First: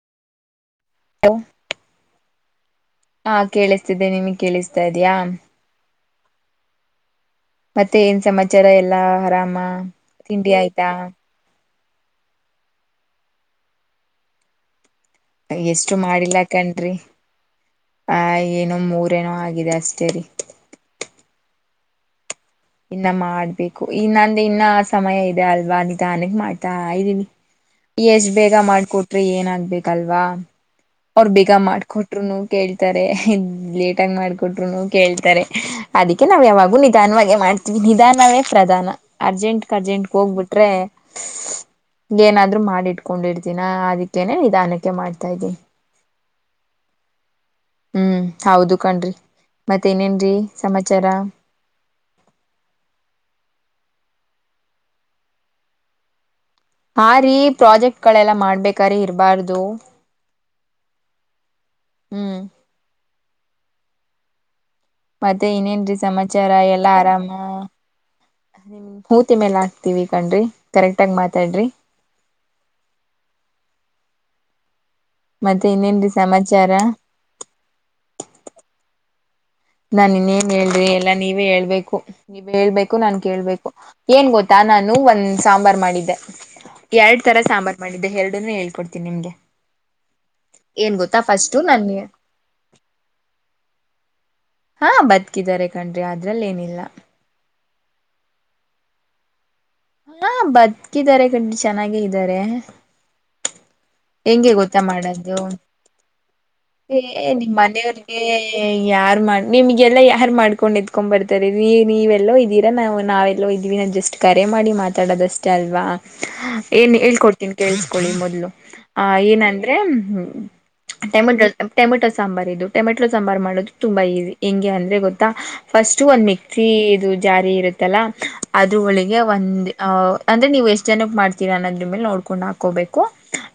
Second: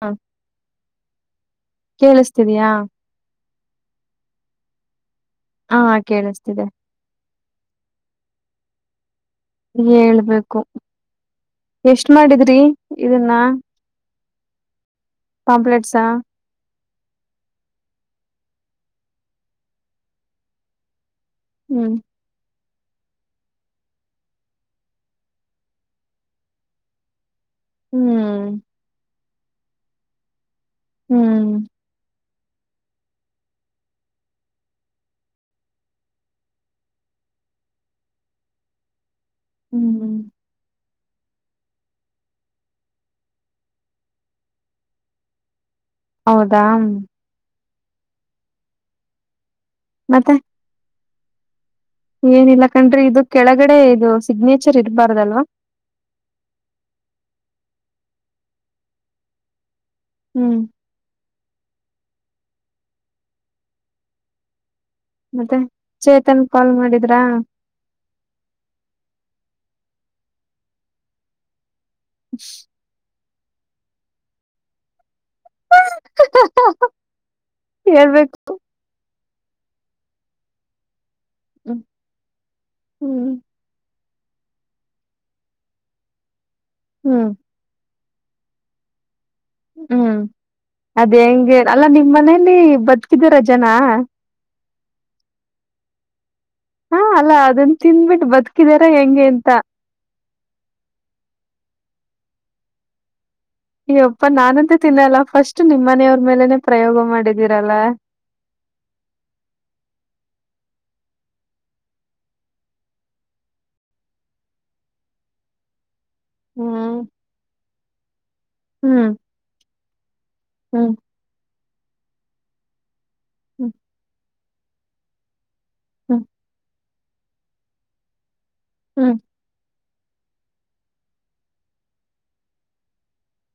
ಹಾ, [inaudible] ಕೇಳಿಸ್ತಿದೀಯಾ. ಹಾ ಕೇಳಿಸ್ತಿದ್ದೆ ನಿಮಗ್ ಕೇಳಿಸ್ತಾ ಇದಿಯಾ. ಹಾ ಕೇಳಿಸ್ತಿದೆ. ಮತ್ತೆ ಏನ್ ಸಮಾಚಾರ ಎಲ್ಲಾ ಆರಾ ಮ ತಿಂಡಿ ಆಯ್ತಾ. ಎಷ್ಟ ಮಾಡಿದ್ರಿ ಇದನ್ನ. ಎಷ್ಟು ಪಾಂಪ್ಲೆಟ್ಸಾ ಮಾಡಿಲ್ಲಾ ಕಣ್ರೀ. ಆ ಏನೋ ಮೂರೇನೋ ಆಗಿದೆ ಅಷ್ಟೇರಿ. ಹ್ಮ್. ಇನ್ನ ಮಾಡ್ಬೇಕು ಇ ನಂದ ಇನ್ನ ಸಮಯ ಇದೆ ಅಲ್ವಾ ನಿಧಾನಗ್ ಮಾಡ್ತಾ ಇದ್ದೀನಿ. ಎಷ್ಟ್ ಬೇಗ ಹ್ಮ್ ಮಾಡ್ಕೊಟ್ ರೆ ಏನಾಗ್ಬೇಕಲ್ವಾ. ಅವ್ರ ಹ್ಮ್ ಬೇಗ ಮಾಡಕೊಟ್ರುನು, ಕೇಳ್ತಾರೆ ಇದ್ ಲೇಟಗ ಮಾಡ್ಕೊಟ್ರುನು ಕೇಳ್ತಾರೆ ಅದಕ್ಕೆ ನಾವ್ ಯಾವಾಗ ನಿಧಾನವಾಗಿ ಮಾಡ್ ನಿಧಾನವೇ ಪ್ರಧಾನ. ಅರ್ಜೆಂಟ್ಗೆ ಹ್ಮ್ ಅರ್ಜೆಂಟ್ಗೆ ಹೋಗ್ಬಿಟ್ರೆ, ಏನಾದ್ರು ಮಾಡಿ ಇಟ್ಕೊಂಡಿರ್ತಿನ ಅದಕ್ಕೇನೇ ನಿಧಾನಕ್ಕೆ ಮಾಡ್ತಾ ಇದ್ದ ಹೌದಾ. ಹ್ಮ್ ಹೌದು ಕಣ್ರಿ. ಮತ್ತ ಇನೇನ್ರೀ ಮತ್ತೆ ಸಮಾಚಾರ. ಏನಿಲ್ಲ ಕಂಡ್ರಿ ಇದು ಕೆಳಗಡೆ ಇದು ಸಿಗ್ನೇಚರ್ ಇರಬಾರ್ದಲ್ವಾ, ಹ ರೀ ಪ್ರಾಜೆಕ್ಟ್ ಗಳೆಲ್ಲ ಮಾಡ್ಬೇಕ್ರೀ ಇರ್ಬಾರ್ದು. ಹ್ಮ್ ಹ್ಮ್ ಮತ್ತೆ ಇನ್ನೇನ್ರೀ ಚೇತನ್ ಸಮಾಚಾರ ಕಾಲ್ ಎಲ್ಲಾ ಮಾಡಿದ್ರಾ ಆರಾಮ ಮೂತಿ [unintelligible] ಮೇಲ್ಲ ತೀವಿ ಕಣ್ರಿ ಕರೆಕ್ಟ್ ಆಗಿ ಮಾತಾಡ್ರಿ [unintelligible] ಮತ್ತೆ ಇನ್ನೇನ್ರಿ ಸಮಾಚಾರ ಹೇಳ್ಬೇಕು ನಾನ್ ಇನ್ನೇನ್ ಹೇಳಿ ಎಲ್ಲ [unintelligible] ನೀವೇ ಹ್ಮ್ ಹೇಳ್ಬೇಕು ನೀವು ಹೇಳ್ಬೇಕು ನಾನ್ ಹ್ಮ್ ಕೇಳ್ಬೇಕು. ಏನ್ ಗೊತ್ತಾ ನಾನು ಒಂದ್ ಸಾಂಬಾರ್ ಮಾಡಿದ್ದೆ. ಎರಡ್ ಹ್ಮ್ ತರ ಸಾಂಬಾರ್ ಮಾಡಿ [unintelligible] ಇದು ಎರಡೂನು ಹೇಳ್ಕೊಡ್ತನಿ ನಿಮ್ಗೆ. ಹ್ಮ್ ಏನ್ ಅದ ಗೊತ್ತಾ ಫಸ್ಟು ಹೆಂಗೆ ಅಲ್ಲಾ ನನ್ಗೆ ನಿಮ್ ಮನೇಲಿ ಬದುಕಿದಾರಜನ. ಹಾ ಬದುಕಿದಿದ್ದಾರೆ ಕಣ್ರಿ ಅದ [unintelligible] ಅದ್ರಲ್ಲಿ ಏನಿಲ್ಲ. ಹಾ ಅಲ್ಲ ಅದನ್ನ ತಿಂದ್ಬಿಟ್ಟು ಬದುಕಿದಾರ ಹೆಂಗೆ ಅಂತ. ಹಾ ಬದಕಿದ್ದಾರೆ ಕನ್ [unintelligible] ಚೆನ್ನಾಗೇ ಇದ್ದಾರೆ. ಅಯ್ಯಪ್ಪ ಹೆಂಗೆ ನಾನಂತೂ ಗೊತ್ತಾ ತಿನ್ನಲ್ಲ ಮಾಡದು ಫಸ್ಟ್ ನಿಮ್ಮ್ ಮನೆಯವ್ರ ಮೇಲೆನೆ ಪ್ರಯೋಗ ಏ ನಿಮ್ಮ್ ಮಾಡಿದೀರಲ್ಲ. ಮನೆಯವ್ರಿಗೆ ಯಾರ್ ಮಾಡ ನಿಮ್ಗೆಲ್ಲ ಯಾರ್ ಮಾಡ [unintelligible] ಇತ್ಕೊಂಡು ಎತ್ಕೊಂಡ್ ಬರ್ತಾರೆ ನೀ ನೀವೆಲ್ಲೋ ಇದ್ದೀರಾ ನಾವು ನಾವೆಲ್ಲೋ ಇದ್ದೀವಿ ನಾ ಜಸ್ಟ್ ಕರೆ ಮಾಡಿ ಮಾತಾಡೋದಷ್ಟೇ ಅಲ್ವಾ. ಏನ್ ಹ್ಮ್ ಹೇಳ್ಕೊಡ್ತೀನಿ ಕೇಳಸ್ಕೊಳ್ಳಿ ಮೊದ್ಲು. ಆ ಹ್ಮ್ ಏನಂದ್ರೆ ಹ್ಮ ಹ್ಮ್ ಟೈಮ್ [unintelligible] ಟೆಮಟೋ ಸಾಂಬಾರ ಇದು ಟೆಮೆಟೊ [unintelligible] [unintelligible] ಟ್ ಸಾಂಬಾರ್ ಮಾಡುದುದು ತುಂಬಾ ಈಜಿ ಹೆಂಗೆ ಅಂದ್ರೆ ಗೊತ್ತಾ. ಫಸ್ಟ್ ಹ್ಮ್ ಒಂದ್ ಮಿಕ್ಸಿ [unintelligible] ಅದು ಜಾರಿ ಇರುತ್ತಲ್ಲ ಅದರ ಹ್ಮ್ ಒಳಗೆ ಒಂದೇ [unintelligible] ಅ ಅಂದ್ರೆ ನೀವು ಎಷ್ಟ್ ಜನಕ್ ಮಾಡ್ತೀರಾ ಅನ್ನೋದ್ರ ಮೇಲೆ ನೋಡ್ಕೊಂಡು ಹಾಕೋಬೇಕು.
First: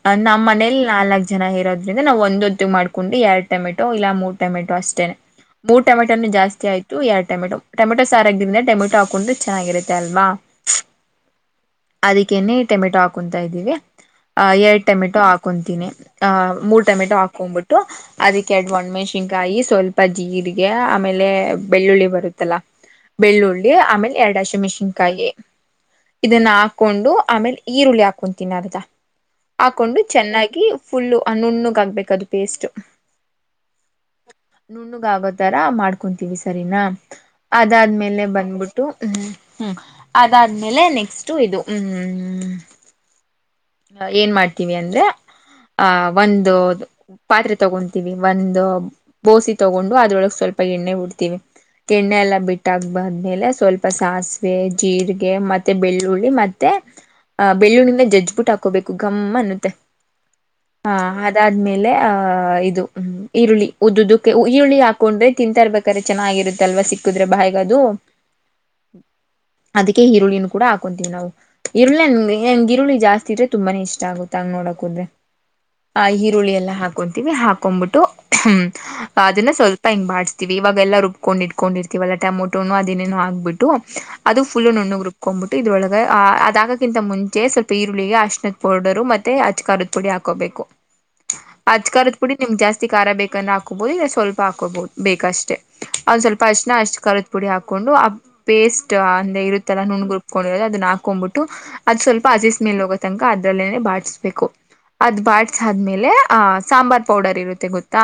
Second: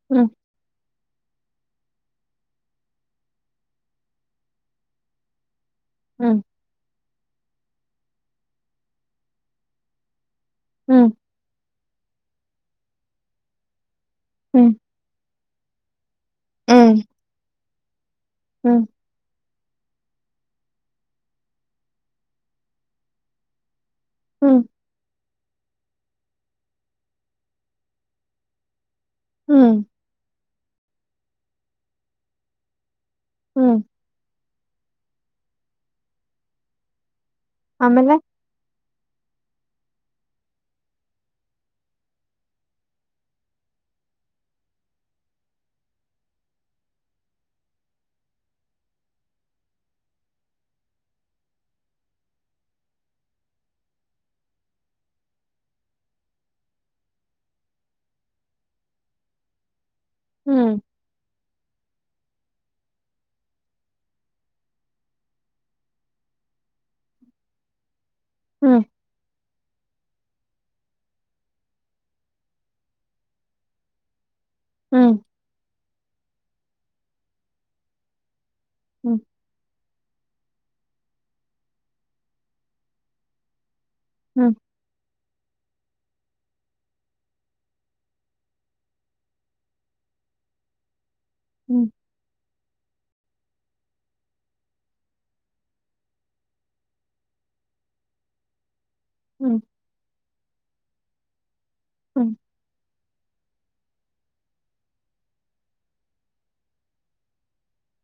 ಅ ಹ್ಮ್ ಹ್ಮ್ ನಮ್ಮ್ ಮನೇ [unintelligible] ನಾಲಕ್ ಜನ ಇರೋದ್ರಿಂದ ನಾವು ಒಂದೊತ್ತು ಮಾಡ್ಕೊಂಡು ಎರಡ್ ಟಮೆಟೊ ಇಲ್ಲ ಮೂರ್ ಟಮೆಟೊ ಅಷ್ಟೇನೆ. [unintelligible] ಮೂರ್ ಟಮೆಟೊನು ಹ್ಮ್ ಜಾಸ್ತಿ ಆಯ್ತು. [unintelligible] [unintelligible] ಎರಡ್ ಟಮೆಟೊ ಟಮಟೊ ಸಾರಾಗಿಲ್ಲ ಟೊಮೆಟೊ ಹಾಕೊಂಡು ಚೆನ್ನಾಗಿರುತ್ತೆ ಅಲ್ವಾ. ಹ್ಮ್ ಅದಕ್ಕೆನೆ ಟಮೆಟೊ ಹಾಕೊಂತಾ ಇದ್ದೀವಿ. ಆ ಎ ಹ್ಮ್ [unintelligible] ಟಮೆಟೋ ಹಾಕೊಂತೀನಿ. ಆ ಮೂರ್ ಟೊಮೆಟೊ ಹಾಕೊಂಬಿಟ್ಟು ಟು ಅದಕ್ಕೆೆ ಹ್ಮ್ ಡಡೋನಾ ಮೆಣಸಿನ ಕಾಯಿ ಸ್ವ ಸ್ವಲ್ಪ ಜೀರಿಗೆ ಆಮೇಲೆ ಬೆಳ್ಳುಳ್ಳಿ ಬರುತ್ತಲ್ಲ ಬೆಳ್ಳುಳ್ಳಿ ಆಮೇಲೆ ಎರಡ ಹಸಿ ಹ್ಮ್ ಮೆಣಸಿಕಾಯಿ. ಇದನ್ನ ಹಾಕೊಂಡು ಆಮೇಲೆ ಈರುಳ್ಳಿ ಹಾಕೊಂತೀನಿ ಅರ್ದ. ಹ್ಮ್ ಹಾಕೊಂಡು ಚೆನ್ನಾಗಿ ಫುಲ್ ನುಣ್ಣು ಆಗ್ಬೇಕು ಅದು ಪೇಸ್ಟ್ ಹ್ಮ್ ನುಣ್ಣಗ ಆಗೋತರ ಮಾಡ್ಕೊಂತೀವಿ ಸರಿನಾ ಆಮೇಲೆ ಅದಾದ್ಮೇಲೆ ಬಂದಬಿಟ್ಟು ಹ್ಮ್ ಹ್ಮ್ ಅದಾದ್ಮೇಲೆ ನೆಕ್ಸ್ಟ್ ಇದು ಹ್ಮ್ ಏನ್ ಮಾಡ್ತೀವಿ ಅಂದ್ರೆ ಆಹ ಒಂದು ಪಾತ್ರೆ ತಗೊಂತೀವಿ ಒಂದು ಬೋಸೆ ತಗೊಂಡು ಅದ್ರೊಳಗೆ ಸ್ವಲ್ಪ ಎಣ್ಣೆ ಬಿಡ್ತೀವಿ ಎಣ್ಣೆ ಎಲ್ಲಾ ಬಿಟ್ಟಾಕ್ ಬಾದ್ಮೇಲೆ ಸ್ವಲ್ಪ ಸಾಸಿವೆ ಜೀರಿಗೆ ಮತ್ತೆ ಬೆಳ್ಳುಳ್ಳಿ ಮತ್ತೆ ಅ ಬೆಳ್ಳುಳ್ಳಿಂದ ಜಜ್ಜಬಿಟ್ಟು ಹಾ ಕೋಬೇಕು ಗಮ್ಮ ಅನ್ನುತ್ತೆ ಹ್ಮ್ ಹಾ ಅದಾದ್ಮೇಲೆ ಆ ಆಹ ಇದುಮ ಈರುಳ್ಳಿ ಉದ್ದದಕ್ಕೆ ಈರುಳ್ಳಿ ಹಾಕೊಂಡೇ ತಿಂತಾಇರಬೇಕು ಆದ್ರೆ ಚೆನ್ನಾಗಿರುತ್ತಲ್ವಾ ಸಿಕ್ಕುದ್ರೆ ಬಾಯಿಗೇ ಅದು ಹ್ಮ್ ಅದಕೆ ಈರುಳ್ಳಿ ಕೂಡ ಹಾಕೊಂತೀವಿ ನಾವು ಈರುಳ್ಳಿ ಹೆಂಗ ಈರುಳ್ಳಿ ಜಾಸ್ತಿ ಇತ್ತೆ ತುಂಬಾನೇ ಇಷ್ಟ ಆಗುತ್ತೆ ತಂಗ್ ನೋಡಕ ಹೋದ್ರೆ ಹ್ಮ್ ಆ ಈರುಳ್ಳಿ ಎಲ್ಲ ಹಾಕೊಂತೀವಿ ಹಾಕೊಂಡ್ಬಿಟ್ಟು ಹ ಹ್ಮ್ ಅದನ್ನ ಸ್ವಲ್ಪ ಪ ಹಿಂಗೆ ಬಿಸಸ್ತೀವಿ ಇವಾಗಲ್ಲ ರುಬ್ಕೊಂಡ ಇಟ್ಕೊಂಡಿರ್ತೀವಲ್ಲಟಮೋಟೋನು ಅದೇನೇನೋ ಹಾಕ್ಬಿಟ್ಟು ಅದು ಹ್ಮ್ ಫುಲ್ ನುಣ್ಣುಗೆ ರುಬ್ಕೊಂಡ್ಂಬಿಟ್ಟು ಇದ್ರಳಗ ಅದಾಗಕ್ಕಿಂತ ಮುಂಚೆ ಸ್ವಲ್ಪ ಈರುಳ್ಳಿಗೆ ಅಷ್ಟು ತ್ ಪೌಡರು ಮತ್ತೆ ಅಚ್ಕಾರದ ಪುಡಿ ಹಾಕೋಬೇಕು ಹ್ಮ್ ಅಜ್ ದ ಪುಡಿ ನಿಮ್ಗ್ ಜಾಸ್ತಿ ಖಾರ ಬೇಕು ಚಕ್ಕನ್ ಹಾಕೋಬೋದು ಇಲ್ಲ ಸ್ವಲ್ಪ ಹಾಕೋಬೋದು ಬೇಕಷ್ಟೇ ಒಂದು ಸ್ವಲ್ಪ ಅರಿಶಿನ ಅಷ್ಟು ಕರದುಡಿ ಹಾಕಕ್ಕೊಂಡು ಆ ಪೇಸ್ಟ್ ಅಂದ ಹ್ಮ್ ಇರುತ್ತೆಲ್ಲ ನುಣ್ಣಗೆ ಕುುಬ್ಕೊಂಡಿರದು ಅದನಾ ಹಾಕ್ಬಿಟ್ಟು ಕೊಂಡ್ಂಬಿಟ್ಟು ಅದು ಸ್ವಲ್ಪ ಹ್ಮ್ ಅಜಸ್ ಮೇಲ್ ಹೋಗೆ ಅದ್ರಲ್ಲೇನೆ ಬಾಡ್ಸ್ಬೇಕು ಅದ್ ಬಾಡ್ಸಾದ್ಮೇಲೆ ಆಹ ಸಾಂಬಾರ್ ಪೌಡರ್ ಇರುತ್ತೆ ಗೊತ್ತಾ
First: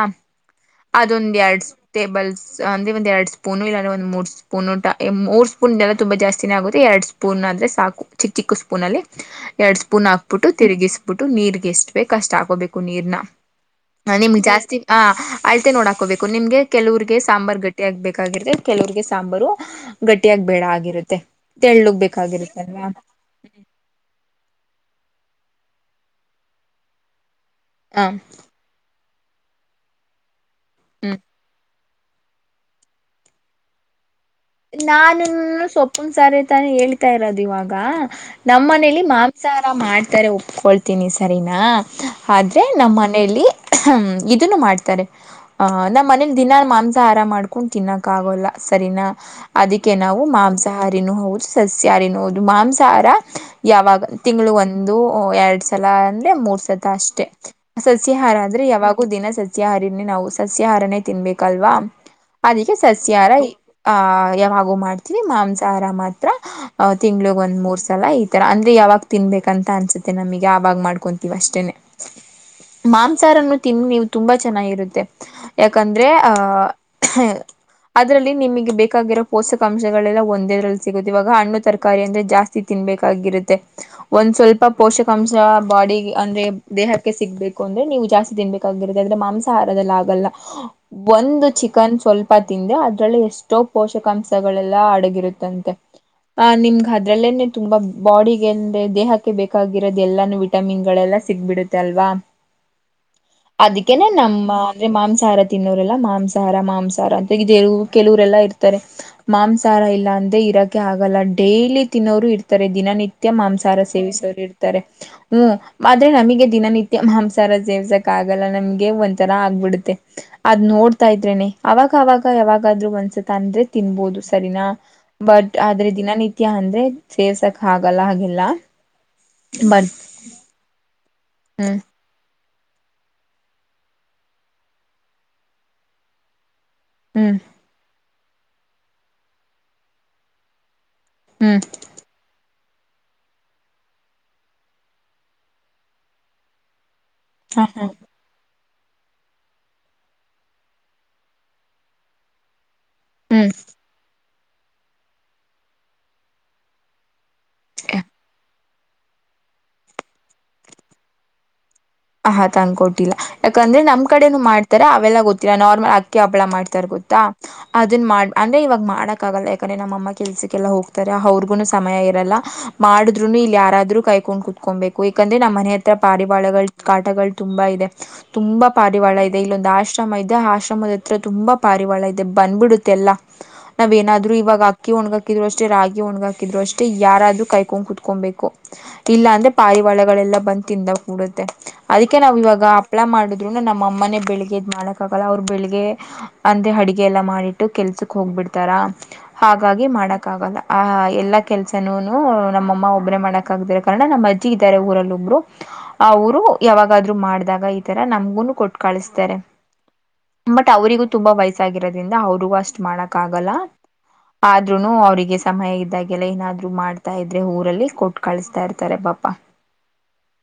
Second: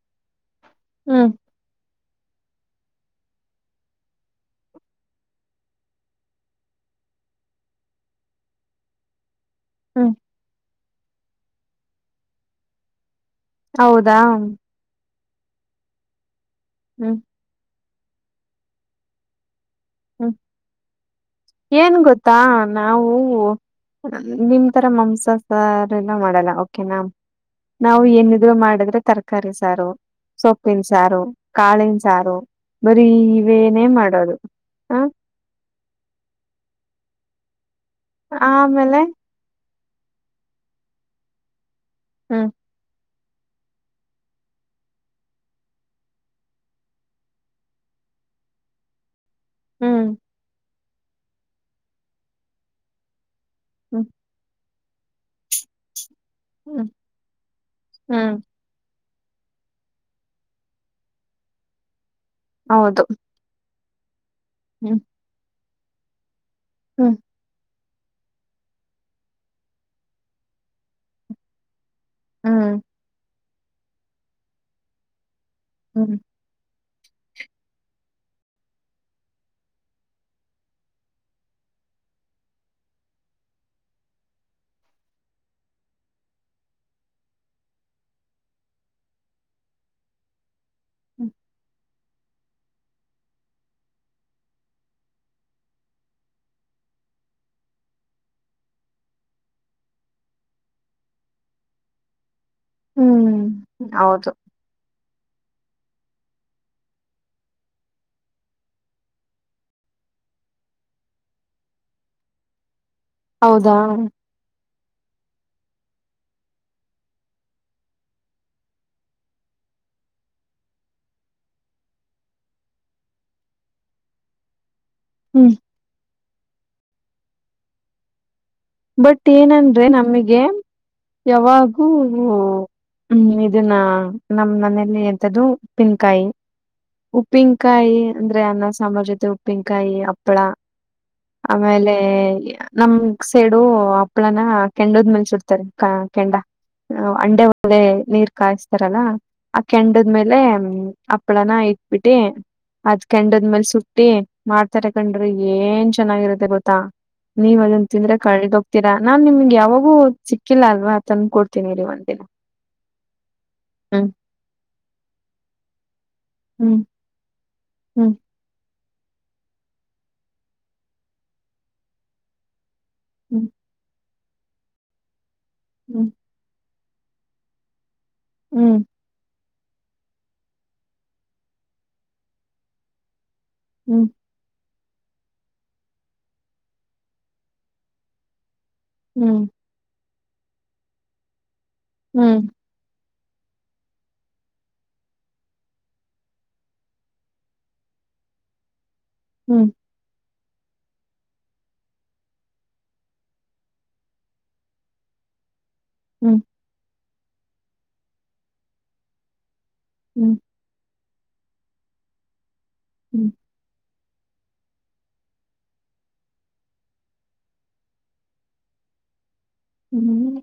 ಹ್ಮ್ ಅದೊಂದ ಎರಡ್ ಟೇಬಲ್ಸ್ ಅಂದರೆ ಒಂದು ಎರಡು ಸ್ಪೂನು ಇಲ್ಲಾಂದರೆ ಒಂದು ಮೂರು ಸ್ಪೂನು ಟ ಮೂರು ಸ್ಪೂನ್ದೆಲ್ಲ ತುಂಬಾ ಜಾಸ್ತಿನೇ ಆಗುತ್ತೆ ಎರಡು ಸ್ಪೂನ್ ಆದ್ರರೆ ಸಾಕು ಚಿಕ್ಕ ಚಿಕ್ಕ ಸ್ಪೂನಲ್ಲಿ ಎರಡು ಸ್ಪೂನ್ ಹ್ಮ್ ಹಾಬಿು ತಿರುಗಿಸಬಟ್ಟು ನೀರ್ಗೆ ಎಷ್ಟ ಬೇಕ ಅಷ್ಟ್ ಆಕೋಬೇಕು ನೀರ್ನ ಹೌದಾ ನಿಮ್ಗೆ ಜಾಸ್ತಿ ಆ ಅಐತೆ ನೋಡಾಕೋಬೇಕು ನಿಮ್ಗೆ ಕೆಲವರಿಗೆ ಹ್ಮ್ ಸಾಂಬಾರ್ ಗಟ್ಟಿ ಆಗ್ಬೇಕಾಗಿರುತ್ತೆ ಕೆಲವ್ರರಿಗೆ ಸಾಂಬಾರು ಹ್ಮ್ ಗಟ್ಟಿಯಾಗಿ ಬೇಡ ಆಗಿರುತ್ತೆ ಏನ್ ತೆಳ್ಳಗ್ ಗೊತ್ತಾ ಬೇಕಾಗಿರುತ್ತಲ್ವಾ ನಾವು ನಿಮ ಈ ತರ ಮಾಂಸ ಸಾರ ಎಲ್ಲ ಮಾಡಲ್ಲ ಕೆನಾ ನಾವು ಹ ಏನಿದ್ರು ಮಾಡಿದ್ರೆ ತರ್ಕ ಕ ಸಾರು ಸೊಪ್ಪಿಿಸಾರ ಹ್ಮ್ ಕಳಿ ಸಾರು ಬರೀ ಇವೇನೇ ಮಾಡೋದು ಹ ನಾನ ಸೊಪ್ಪನ್ ಸಾರಿ ತಾನೇ ಹೇಳ್ತಾ ಇರೋದು ಇವಾಗ ನಮ್ಮ ಆಮೇಲೆ ಮನಲಿ ಮಾಂಸಾಹ ಎಲ್ಲ ಮಾಡ್ತಾರೆ ಒಪ್ಕೊಳ್ತೀನಿ ಸರಿನಾ ಹ್ಮ್ ಆದ್ರೆ ನಮ್ಮ ಮನೆಯಲ್ಲಿ ಹ್ಮ ಇದನ್ನು ಮಾಡ್ತಾರೆ ಅಹ್ ನಮ್ಮ್ ಮನೇಲಿ ದಿನ ಮಾಂಸ ಆಾರಾಮ ಮಾಡ್ಕೊಂಡು ತಿನ್ನಕ ಆಗೋಲ್ಲ ಸರಿನಾ ಹ ಅದಕ್ಕೆ ಹ್ಮ್ ನಾವು ಮಾಂಸ ಸಹಾರಿನ ಹೌದು ಸಸ್ಯಹಾರಿನ ಹೌದು ಮಾಂಸಾಹಾರ ಯಾವಾಗ ಹ್ಮ್ ತಿಂಗಳು ಒಂದು ಒಂದು ಎರಡ್ ಸಲ ಅಂದ ಮೂರ್ ಸತ ಹ್ಮ್ ಅಷ್ಟೇ ಸಸ್ಯಹಾರ ಹ್ಮ್ ಅಂದ್ರೆ ಯಾವಾಗ ಹ ದಿನ ಸಸ್ಯಾಹಾರಿನೇ ನಾವು ಸಸ್ಯಾಾಹಾರನೇ ತಿನ್ಬೇಕಲ್ವಾ ಅದಕ್ಕೆ ಹೌದು ಸಸ್ಯಾರ ಹ ಹಾಗೋ ಹ್ಮ್ ಮಾಡ್ತೀವಿ ಮಾ್ಯಂಸ ತಾರ ಮಾತ್ರ ಹ್ಮ್ ತಿಂಗ್ಳಗ್ ಒಂದ್ ಮೂರ್ ಸ ಲ್ಲ ಈ ತರ ಅಂದ್ರೆ ಯಾವಾಗ ತಿನ್ಬೇಕ ಅಂತ ಅನ್ಸುತ್ತೆ ನಮಗೆ ಆಾಗ ಮಾಡ್ಕೊಂತೀವಿ ಅಷ್ಟೇನೆ ಹ್ಮ್ ಮಾಂಸಾರ ತಿನ್ ನೀವು ತುಂಬಾ ಚೆನ್ನಾಗಿರುತ್ತೆ ಯಾಕಂದ್ರೆ ಹ್ಮ್ ಆಹ ಹ ಅದ್ರಲ್ಲಿ ನಿಮಗೆ ಬೇಕಾಗಿರೋ ಪೋಷಕಾಂಶಗಳೆಲ್ಲ ಒಂದೇದ್ರಲ್ಲಿ ಸಿಗುತ್ತೆ ಇವಾಗ ಹಣ್ಣು ತರಕಾರಿ ಅಂದ್ರೆ ಜಾಸ್ತಿ ತಿನ್ಬೇಕಾಗಿರುತ್ತೆ ಒಂದ್ ಸ್ವಲ್ಪ ಪೋಷಕಾಂಶ ಬಾಡಿ ಅಂದ್ರೆ ದೇಹಕ್ಕೆ ಸಿಗ್ಬೇಕು ಅಂದ್ರೆ ನೀವು ಜಾಸ್ತಿ ತಿನ್ಬೇಕಾಗಿರುತ್ತೆ ಅ್ರೆ ಮಾಂಸಾಹಾರದಲ್ಲಿ ಆಗಲ್ಲ ಒಂದು ಚಿಕನ್ ಸ್ವಲ್ಪ ತಿಿಂದೆ ಅದರಲ್ಲಿ ಎಷ್ಟು ಸೋ ಪೋಷಕಾಂಶಗಳೆಲ್ಲಾ ಅಡಗಿರುತ್ತಂತೆ ಆಹ ನಿಮ್ಗೆ ಅದ್ರಲ್ಲೇನೆ ತುಂಬಾ ಬಾಡಿಗೆ ಅಂದ್ರೆ ದೇಹಕ್ಕೆ ಬೇಕಾಗಿರೋದು ಎಲ್ಲಾನು ವಿಟಮಿನ್ ಗಳೆಲ್ಲ ಸಿಗ್ಬಿಡುತ್ತೆ ಅಲ್ವಾ ಹ್ಮ್ ಅದಕ್ಕೇನೆ ಹೌದು ನಮ್ಮ ಅಂದ್ರೆ ಮಾಂಸ ಹಾರ ತಿನ್ನೋರೆಲ್ಲ ಮಾಂಸಾಹಾರ ಮಾಂಸಾಹಾರ ಅಂತ ಇದು ಏನು ಕೆಲವು ಲ್ಲ ಇರ್ತಾರೆ ಮಾಂಸಹಾರ ಇಲ್ಲ ಅಂದೆ ಇರಕೆ ಆಗಲ್ಲ ಡೇಲಿ ತಿನ್ನೋರು ಇರ್ತಾರೆ ದಿನನಿತ್ಯ ಸತ್ಯ ಹೌದಾ ಮಾಂಸಾರ ಸೇವಿಸುವರಿರ್ ತೆರೆ ಹ್ಮ ಆದ್ರೆ ನಮಗೆ ದಿನನಿತ್ಯ ಮಾಂಸಾರ ಜೇವ್ಸಕ್ ಆಗಲ್ಲ ನಮ್ಗೆ ಒಂಥರ ಆಗ್ಬಿಡುತ್ತೆ ಅದ್ ನೋಡ್ತಾ ಇದ್ರೇನೆ ಅವಾಗ ಅವಾಗ ಯಾವಾಗಾದೂರು ಒಂದ ತಂದ್ರೆ ತಿನ್ಬೋದು ಸರಿನಾ ಹ್ಮ್ ಬಟ್ ಆದ್ರೆ ದಿನನಿತ್ಯ ಅಂದ್ರೆ ಸೇರ್ಸಕ್ ಹಾಗಲ್ಲ ಹಾಗೆಲ್ಲ ಬಟ್ ಏನಂದ್ರೆ ಬಟ್ ನಮಗೆ ಹ್ಮ್ ಯಾವಾಗೂ ಹ್ಮ್ ಇದನ್ನ ನಮ್ ಮನೆಯಲ್ಲಿ ಎಂತದ್ದು ಪಿನ್ಕಾಯಿ ಹ್ಮ್ ಉಪ್ಪಿಿನಕಾಯಿ ಅಂದ್ರೆ ಅನ್ನ ಸಾಂಬಾರ್ ಜೊತೆ ಉಪ್ಪಿನಕಾಯಿ ಹಪ್ಪಳ ಹ್ಮ್ ಆಮೇಲೆ ನಮ್ ಸೇಡು ಹಪ್ಳನ ಕೆಂಡದ್ ಮೇಲ್ ಸುಡ್ತಾರೆ ಕೆಂಡ ಅಂಡೆ ಹ ಹ [unintelligible] ನೀರ್ ಕಾಯತು ರಲ್ಲ ಆ ಕೆಂಡದ್ಮೇಲೆ ಹಪ್ಳನ ಇಟ್ಬಿಟ್ಟಿ ಅದ್ ಹ್ಮ್ ಕೆಂಡದ್ಮೇಲೆ ಸುಟ್ಟಿ ಮಾಡ್ತಾರ ಕಂಡ್ರಿ ಏನ್ ಚೆನ್ನಾಗಿರತ್ತೆ ಗೊತ್ತಾ ನೀವ ತಿಂದ್ರಿ ಕಳಿ [unintelligible] ತೇರಾ ನಾನ್ ನಿಮ್ಗೆ ಯಾವಾಗೂ ಸಿಕ್ಕಿಲ್ಲ ಅಲ್ವಾ ತನ್ನ ಕೊಡ್ ಹ ಹಾ ತಂದ್ಕೊಟ್ಟಿಲ್ಲ ಯಾಕಂದ್ರೆ ನಮ್ ಹ್ಮ್ ಕಡೆನು ಮಾಡ್ತಾರ ಅವೆಲ್ಲಾ ಗೊತ್ತಿಲ್ಲ ನಾರ್ಮಲ್ ಅಕ್ಕಿ ಹಪ್ಪಳ ಹ್ಮ್ ಮಾಡ್ತಾರ ಗೊತ್ತಾ ಅದನ್ ಮಾಡ ಅಂದ್ರೆ ಇವಾಗ ಮಾಡ ಮಾಡಕ್ ಆಗಲ್ಲ ಯಾಕಂದ್ರೆ ನಮ್ಮಅಮ್ಮ ಕೆಲ್ಸಕ್ಕೆಲ್ಲ ಹೋಗ್ತಾರೆ ಅವ್ರಿಗುನು ಸಮಯ ಇರಲ್ಲ ಮಾಡೋರು ಹ್ಮ್ ಇಲ್ಲ ಯಾರಾದ್ರೂ ಕೈ ಕೊಂಡ್ ಕುತ್ಕೊಬೇಕು ಯಾಕಂದರೆ ನಮ್ಮ ಮನೆ ಹತ್ರ ಹ್ಮ್ ಪಾರಿಪಾಳಗಳು ಕಾಟಗಳು ತುಂಬಾ ಇದೆ ತುಂಬಾ ಹ್ಮ್ ಪಾರಿವಾಳ ಇದೆ ಇಲ್ಲೊಂದು ಆಶ್ರಮ ಇದೆ ಆ ಆಶ್ರಮದ ಹತ್ರ ತುಂಬಾ ಪಾರಿವಾಳ ಇದೆ ಬಂದ್ಬಿಡುತ್ತೆ ಎಲ್ಲಾ ನಾವ್ ಹ್ಮ್ ಏನಾದ್ರು ಇವಾಗ ಕಿ ಒಣಗಾಕಿದ್ರು ಅಷ್ಟೇ ರಾಗಿ ಒಣ್ ಹಾಕಿದ್ರು ಅಷ್ಟೇ ಯಾರಾದೂರು ಕೈಕೊಂಡ್ ಕುತ್ಕೊಬೇಕು ಇಲ್ಲಾ ಹ್ಮ್ ಅಂದ್ರೆ ಪಾಯಿ ಒಳಗ ಗಳೆಲ್ಲ ಬಂದ ತಿಂದ ಕೂಡುತ್ತೆ ಅದಕ್ಕೆ ನಾವವು ಹ್ಮ್ ಇವಾಗ ಅಪ್ಲೈ ಮಾಡುದು ಆದ್ರೂ ನಮ್ಮ ಅಮ್ಮನೇ ಬೆಳಿಗ್ಗೆದ್ ಮಾಡಕ ಆಗಲ್ಲ ಅವ್ರು ಬೆಳಿಗ್ಗೆ ಅಂದೆ ಅಡುಗೆ ಎಲ್ಲ ಮಾಡಿಟ್ಟು ಕೆಲ್ಸಕ್ ಹೋಗ್ಬಿಡ್ತಾರ ಹ್ಮ್ ಹಾಗಾಗಿ ಮಾಡಕ್ ಕ್ಕ ಆಗಲ್ಲ ಆ್ ಎಲ್ಲ ಕೆಲಸನೂ ನಮ್ಮಮ್ಮ ಒಬ್ಬರೇ ಮಾಡಕ ಆಾಗಾರೆ ಕಾರಣ ನಮ್ಮ ಅಜ್ಜಿ ಇದ್ದಾರೆ ಊರಲ್ಲಿ ಒಬ್ಬರು ಆ ಹ್ಮ್ ಊರು ಯಾಗಾದ್ರು ಮಾಡ್ದಾಗ ಈತರ ನಮ್ಗುನು ಕೊಟ್ ಕಳಿಸ್ತಾರೆ ಹ್ಮ್ ಹ್ಮ್ ಹ್ಮ್ ಬಟ್ ಅವರಿಗೂ ತುಂಬಾ ವಯಸ್ಸಾಗಿರೋದಿಂದ ಅವ್ರಗೂ ಅಷ್ಟು ಮಾಡಕ್ ಆಗಲ್ಲ ಆದ್ರೂನು ಅವರಿಗೆ ಸಮಯ ಇದ್ದಾಗೆಲ್ಲ ಏನಾದ್ರರು ಮಾಡ್ತಾ ಇದ್ರೆ ಊರಲ್ಲಿ ಕೋಟ್ ಕಳಿಸತಾ ಇರ್ತಾರೆ ಪಾಪಾ ಹ್ಮ್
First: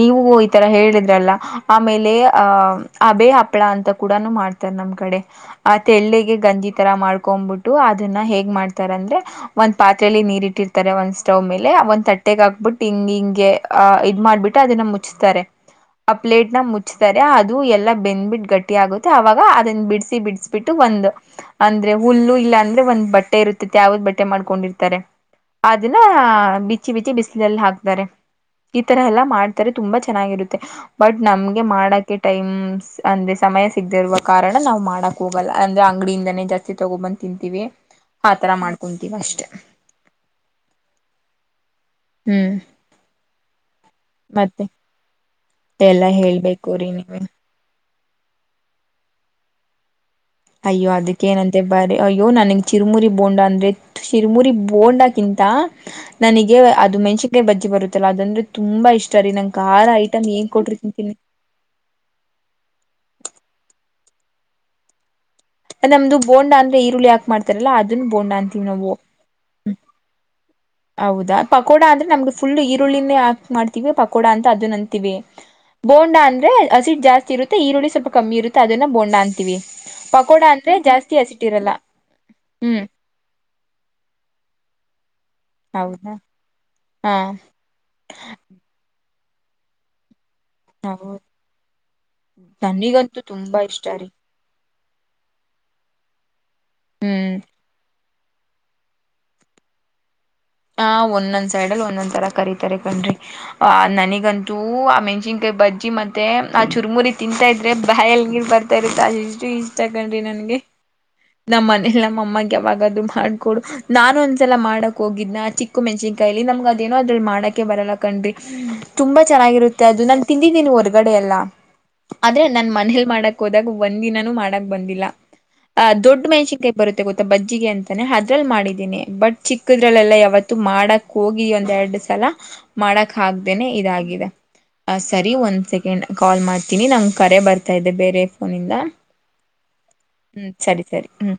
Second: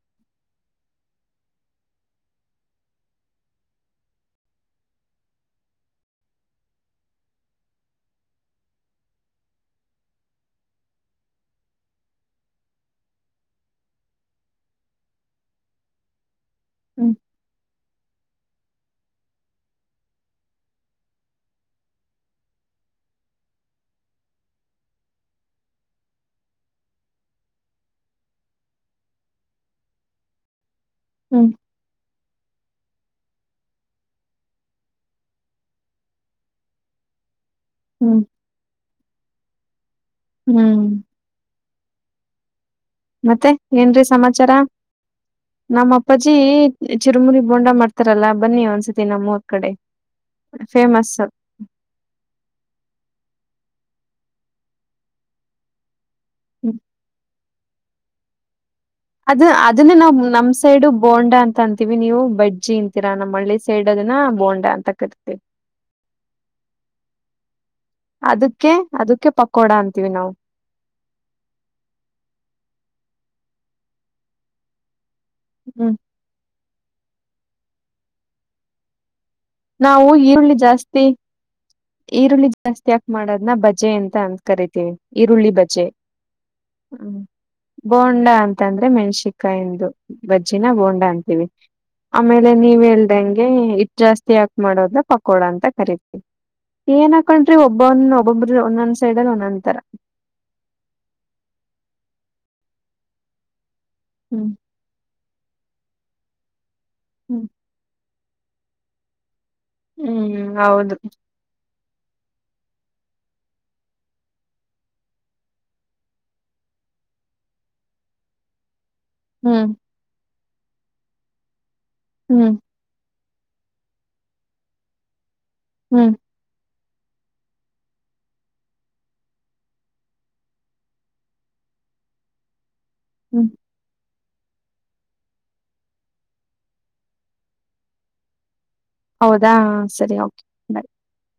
ನೀವು ಈ ತರ ಹೇಳಿದ್ರಲ್ಲ ಆಮೇಲೆ ಅಹ ಅಬೆ ಹಪ್ಳ ಅಂತ ಕೂಡ ಮಾಡ್ತಾರ ನಮ್ ಕಡೆ ಆ ತೆಳ್ಳಗೆ ಗಂಜಿ ತರ ಮಾಡ್ಕೊ್ಬಿಟ್ಟು ಅದನ್ನ ಹೇಗ್ ಮಾಡ್ತಾರ ಅಂದ್ರೆ ಒಂದ್ ಪಾತ್ರೆಯಲ್ಲಿ ನೀರಿ ಇಟ್ಟಿರ್ತಾರೆ ಒಂದ್ ಸ್ಟವ್ ಮೇಲೆ ಒಂದ್ ತಟ್ಟೆಗ ಹಾಕ್ಬಿಟ್ಟು ಹಿಂಗ್ ಹಿಂಗೆ ಅ್ ಇದ್ ಮಾಡ್ಬಿಟ್ಟ ಅದನ್ನ ಮುಚ್ಚತಾರೆ ಆ ಪ್ಲೇಟ್ ಹ್ಮ್ ಮುಚ್ತಾರೆ ಅದು ಎಲ್ಲ ಬೆಂದ್ಬಿಟ್ಟು ಗಟ್ಟಿ ಆಗುತ್ತೆ ಅವಾಗ ಅದನ್ನ ಬಿಡಿಸಿಿ ಬಿಡಿಸಬಿಟ್ಟು ಒಂದ ಅಂದ್ರೆ ಹುಲ್ಲು ಇಲ್ಲ ಅಂದ್ರೆ ಒಂದ್ ಬಟ್ಟೆ ಇರುತ್ತ ಯಾವದ್ ಬಟ್ಟೆ ಮಾಡ್ಕೊಂಡಿರ್ತಾರೆ ಅದನ್ನ ಬಿಚ್ಚಿ ಬಿಚ್ಚಿ ಬಿಸಿಲಲ್ಲಿ ಹಾಕ್ತಾರೆ ಈ ತರ ಎಲ್ಲ ಮಾಡ ತುಂಬಾ ಚೆನ್ನಾಗಿರುತ್ತೆ ಬಟ್ ಹ್ಮ್ ನಮ್ಗೆ ಮಾಡೋಕ ಟೈಮ್ ಅಂದೆ ಸಮಯ ಸಿಗದಿರುವ ಕಾರಣ ನಾವು ಮಾಡಕ್ ಹೋಗಲ್ಲ ಅಂದ್ರೆ ಅಂಗಡಿಯಿಂದನೇ ಜಾಸ್ತಿ ತಗೊಬಂದು ತಿಂತ ಹ್ಮ್ ಆ ತರ ಮಾಡ್ಕೊಂತೀವ ಅಷ್ಟೆ ಹ್ಮ್ ಹ್ಮ್ ಮತ್ತೆ ಏನ್ ರೀ ಸಮಾಚಾರ ಮತ್ತೆ ನಮ್ಮ ಎಲ್ಲಾ ಅಪ್ಪಾಜಿ ಹೇಳ್ಬೇಕು ರೀ ನೀವೇ ಚಿರುಮುರಿ ಬೋಂಡಾ ಮಾಡ್ತ ಹತ್ರಲ್ಲ ಬನ್ನಿ ಒಂದ್ಸತಿ ನಮ್ಮೂರ್ ಕಡೆ ಅಯ್ಯೋ ಫೇಮಸ್ ಅದಕ್ಕ ಏನಂತೆ ಬರ ಅಯ್ಯೋ ನನಗ್ ಚಿರುಮುರಿ ಬೋಂಡ ಅಂದ್ರೆ ಶಿರ್ಮುರಿ ಬೋಂಡಕಿಂತ ನನಗೆ ಅದು ಮೆಣಸನ್ಕಾಯಿ ಬಜ್ಜಿ ಬರುತ್ತೆ ಚ ಅದಂತೂ ಅದ ಅದನ್ನ ನಾವ್ ನಮ್ ಕೊಟ್ಟರು ಸೈಡ್ ತಿಂತೀನಿ ಬೋಂಡಾ ಅಂತ ಅಂತೀವಿ ನೀವು ಬಜ್ಜಿ ಇಂತೀರಾ ನಮ್ಮ್ ಹಳ್ಳಿ ಸೈಡ್ ದನ ಬೋಂಡ್ ಅಂತಕ್ಕದ ನಮ್ದು ಬೋಂಡಾ ಅಂದ್ರೆ ಈರುಳ್ಳಿ ಯಾಕ ಮಾಡ್ತಾರಲ್ಲ ಅದನ್ನ ಬೋಂಡಾ ಅಂತೀವಿ್ ಅದಕ್ಕೆ ನಾವು ಅದಕ್ಕೆ ಪಕೋಡ ಹ್ಮ ಅಂತೀವಿ ನಾವು ಹೌದಾ ಪಕೋಡ ಅ್ರೆಮ್ಗೆ ಫುಲ್ ಈರುಳ್ಳಿನೇ ಹಾಕ್ ಮಾಡ್ತೀವಿ ಪಕೋಡ ಅಂತ ಅದ ಅಂತೀವಿ ಹ್ಮ್ ಬೋಂಡಾ ಅಂದ್ರೆ ಅಸಿಡ್ ಜಾಸ್ತಿರುತ್ತೆ ಈರುಳ್ಳ ಸ್ವಲ್ಪ ಕಮ್ಮಿ ಇರುತ್ತೆ ಅದನ್ನ ಬೋಣ್ಣ ಅಂತ ನಾವು ಈರುಳ್ಳಿ ಜಾಸ್ತಿ ಹಸಿಟ್ಟಿರಲ್ಲ ಈರುಳ್ಳಿ ಹ್ಞೂ ಜಾಸ್ತಿ ಯಾಕ್ ಮಾಡದ್ನ ಬಜ್ಜಿ ಅಂತ ಅಂತ ಕರಿತೀವಿ ಈರುಳ್ಳಿ ಬಜೆ ಹೌದಾ ಹ ಹಾಂ ಬೋಂಡ ಅಂತಂದ್ರೆ ಮೆಣ್ಸಿಕ್ ಕಾಯಂದು ಬಜ್ಜಿನ ಬೋಂಡ ಹೌದು ಅಂತೀವಿ ಆಮೇಲೆ ನೀವ್ ನನಗಂತೂ ಹೆಲ್ದಂಗೆ ತುಂಬ ಇ ಇಷ್ಟ ರೀ ಜಾಸ್ತಿ ತ್ಯ ಹಾಕಿ ಮಾಡೋಡ್ನ್ ಪಕೋಡ ಅಂತ ಕರೀತಿವಿ ಏನ್ ಹ್ಞೂ ಹಾಕೊಂಡ್ರಿ ಒಬ್ಬನ್ನ ಒಬ್ ಒಬ ಒಂದೊಂದ್ ಸೈಡ್ ಅಲ್ಲಿ ಒಂದೊಂದ ತರ ಹ ಒಂದೊಂದ್ ಸೈಡ್ ಅಲ್ಲಿ ಒಂದೊಂದ್ ತರ ಕರೀತಾರೆ ಕಣ್ರಿ ಆ ಹ್ಮ್ ನನಗಂತೂ ಆ ಮೆಣ್ಸಿನ್ಕಾಯಿ ಬಜ್ಜಿ ಮತ್ತ [inaudible] ಚುರ್ಮುರಿ ತಿಂತಾ ಹ್ಮ್ ಇದ್ರೆ ಬಾಯ ನೀರು ಬರ್ತ ಇರುತ್ತ ಈ ಹ್ಮ್ ಹೌದು ನಮ್ಮ್ ಮನೇಲಿ ನಮ್ಮಅಮ್ಮಗೆ ಯಾವಾಗದುೂ ಮಾಡಕೊಡು ನಾನು ಒಂದ್ಸಲ ಮಾಡಕ್ ಹೋಗಿದ್ನ ಚಿಕ್ಕು ಮೆಣ್ಸಿನ್ಕಾಯಿಲಿ ನಮ್ಗ ಅದೇನೋ ಅದ್ರಲ್ಲಿ ಮಾಡಕೆ ಬರಲ್ಲ ಕಣ್ರಿ ತುಂಬಾ ಹ್ಮ್ ಚೆನ್ನಾಗಿರುತ್ತೆ ಅದು ನನ್ನ ತಿಂದಿದ್ದೀ ನೀ ಹೊರ್ಗಡೆ ಎಲ್ಲ ಆದ್ರೆ ಹ್ಮ್ ನನ್ ಮನೇಲ್ ಮಾಡಕ್ ಹೋದಾಗ ಒಂದ್ ದಿನಾನೂ ಮಾಡಕ್ ಬಂದಿಲ್ಲ ಆ ಹ್ಮ್ ದೊಡ್ ಮೆಣಸಿನಕಾಯಿ ಬರುತ್ತೆ ಗೊತ್ತ ಬಜ್ಜಿಗೆ ಅಂತಾನೆ ಅದ್ರಲ್ ಮಾಡಿದ್ದೀನಿ ಬಟ್ ಚಿಕ್ಕದ್ರಲ್ಲೆಲ್ಲ ಯಾವತ್ತುೂ ಮಾಡಕ್ ಹೋಗಿ ಒಂದೆರಡ್ ಸಲ ಮಾಡಕ್ ಹ್ಮ್ ಹಾಕ್ದೇನೆ ಇದಾಗಿದೆ ಅ ಸರಿ ಒಂದ್ ಸೆಕೆಂಡ್ ಕಾಲ್ ಮಾಡ್ತೀನಿ ನಮ್ಗೆ ಕರೆ ಬರ್ತಾ ಇದೆ ಬೇರೆ ಫೋನಿಂದ ಹೌದಾ ಸರಿ ಹ ಹ್ಮ್ ಸರಿ ಸರಿ ಹ್ಮ್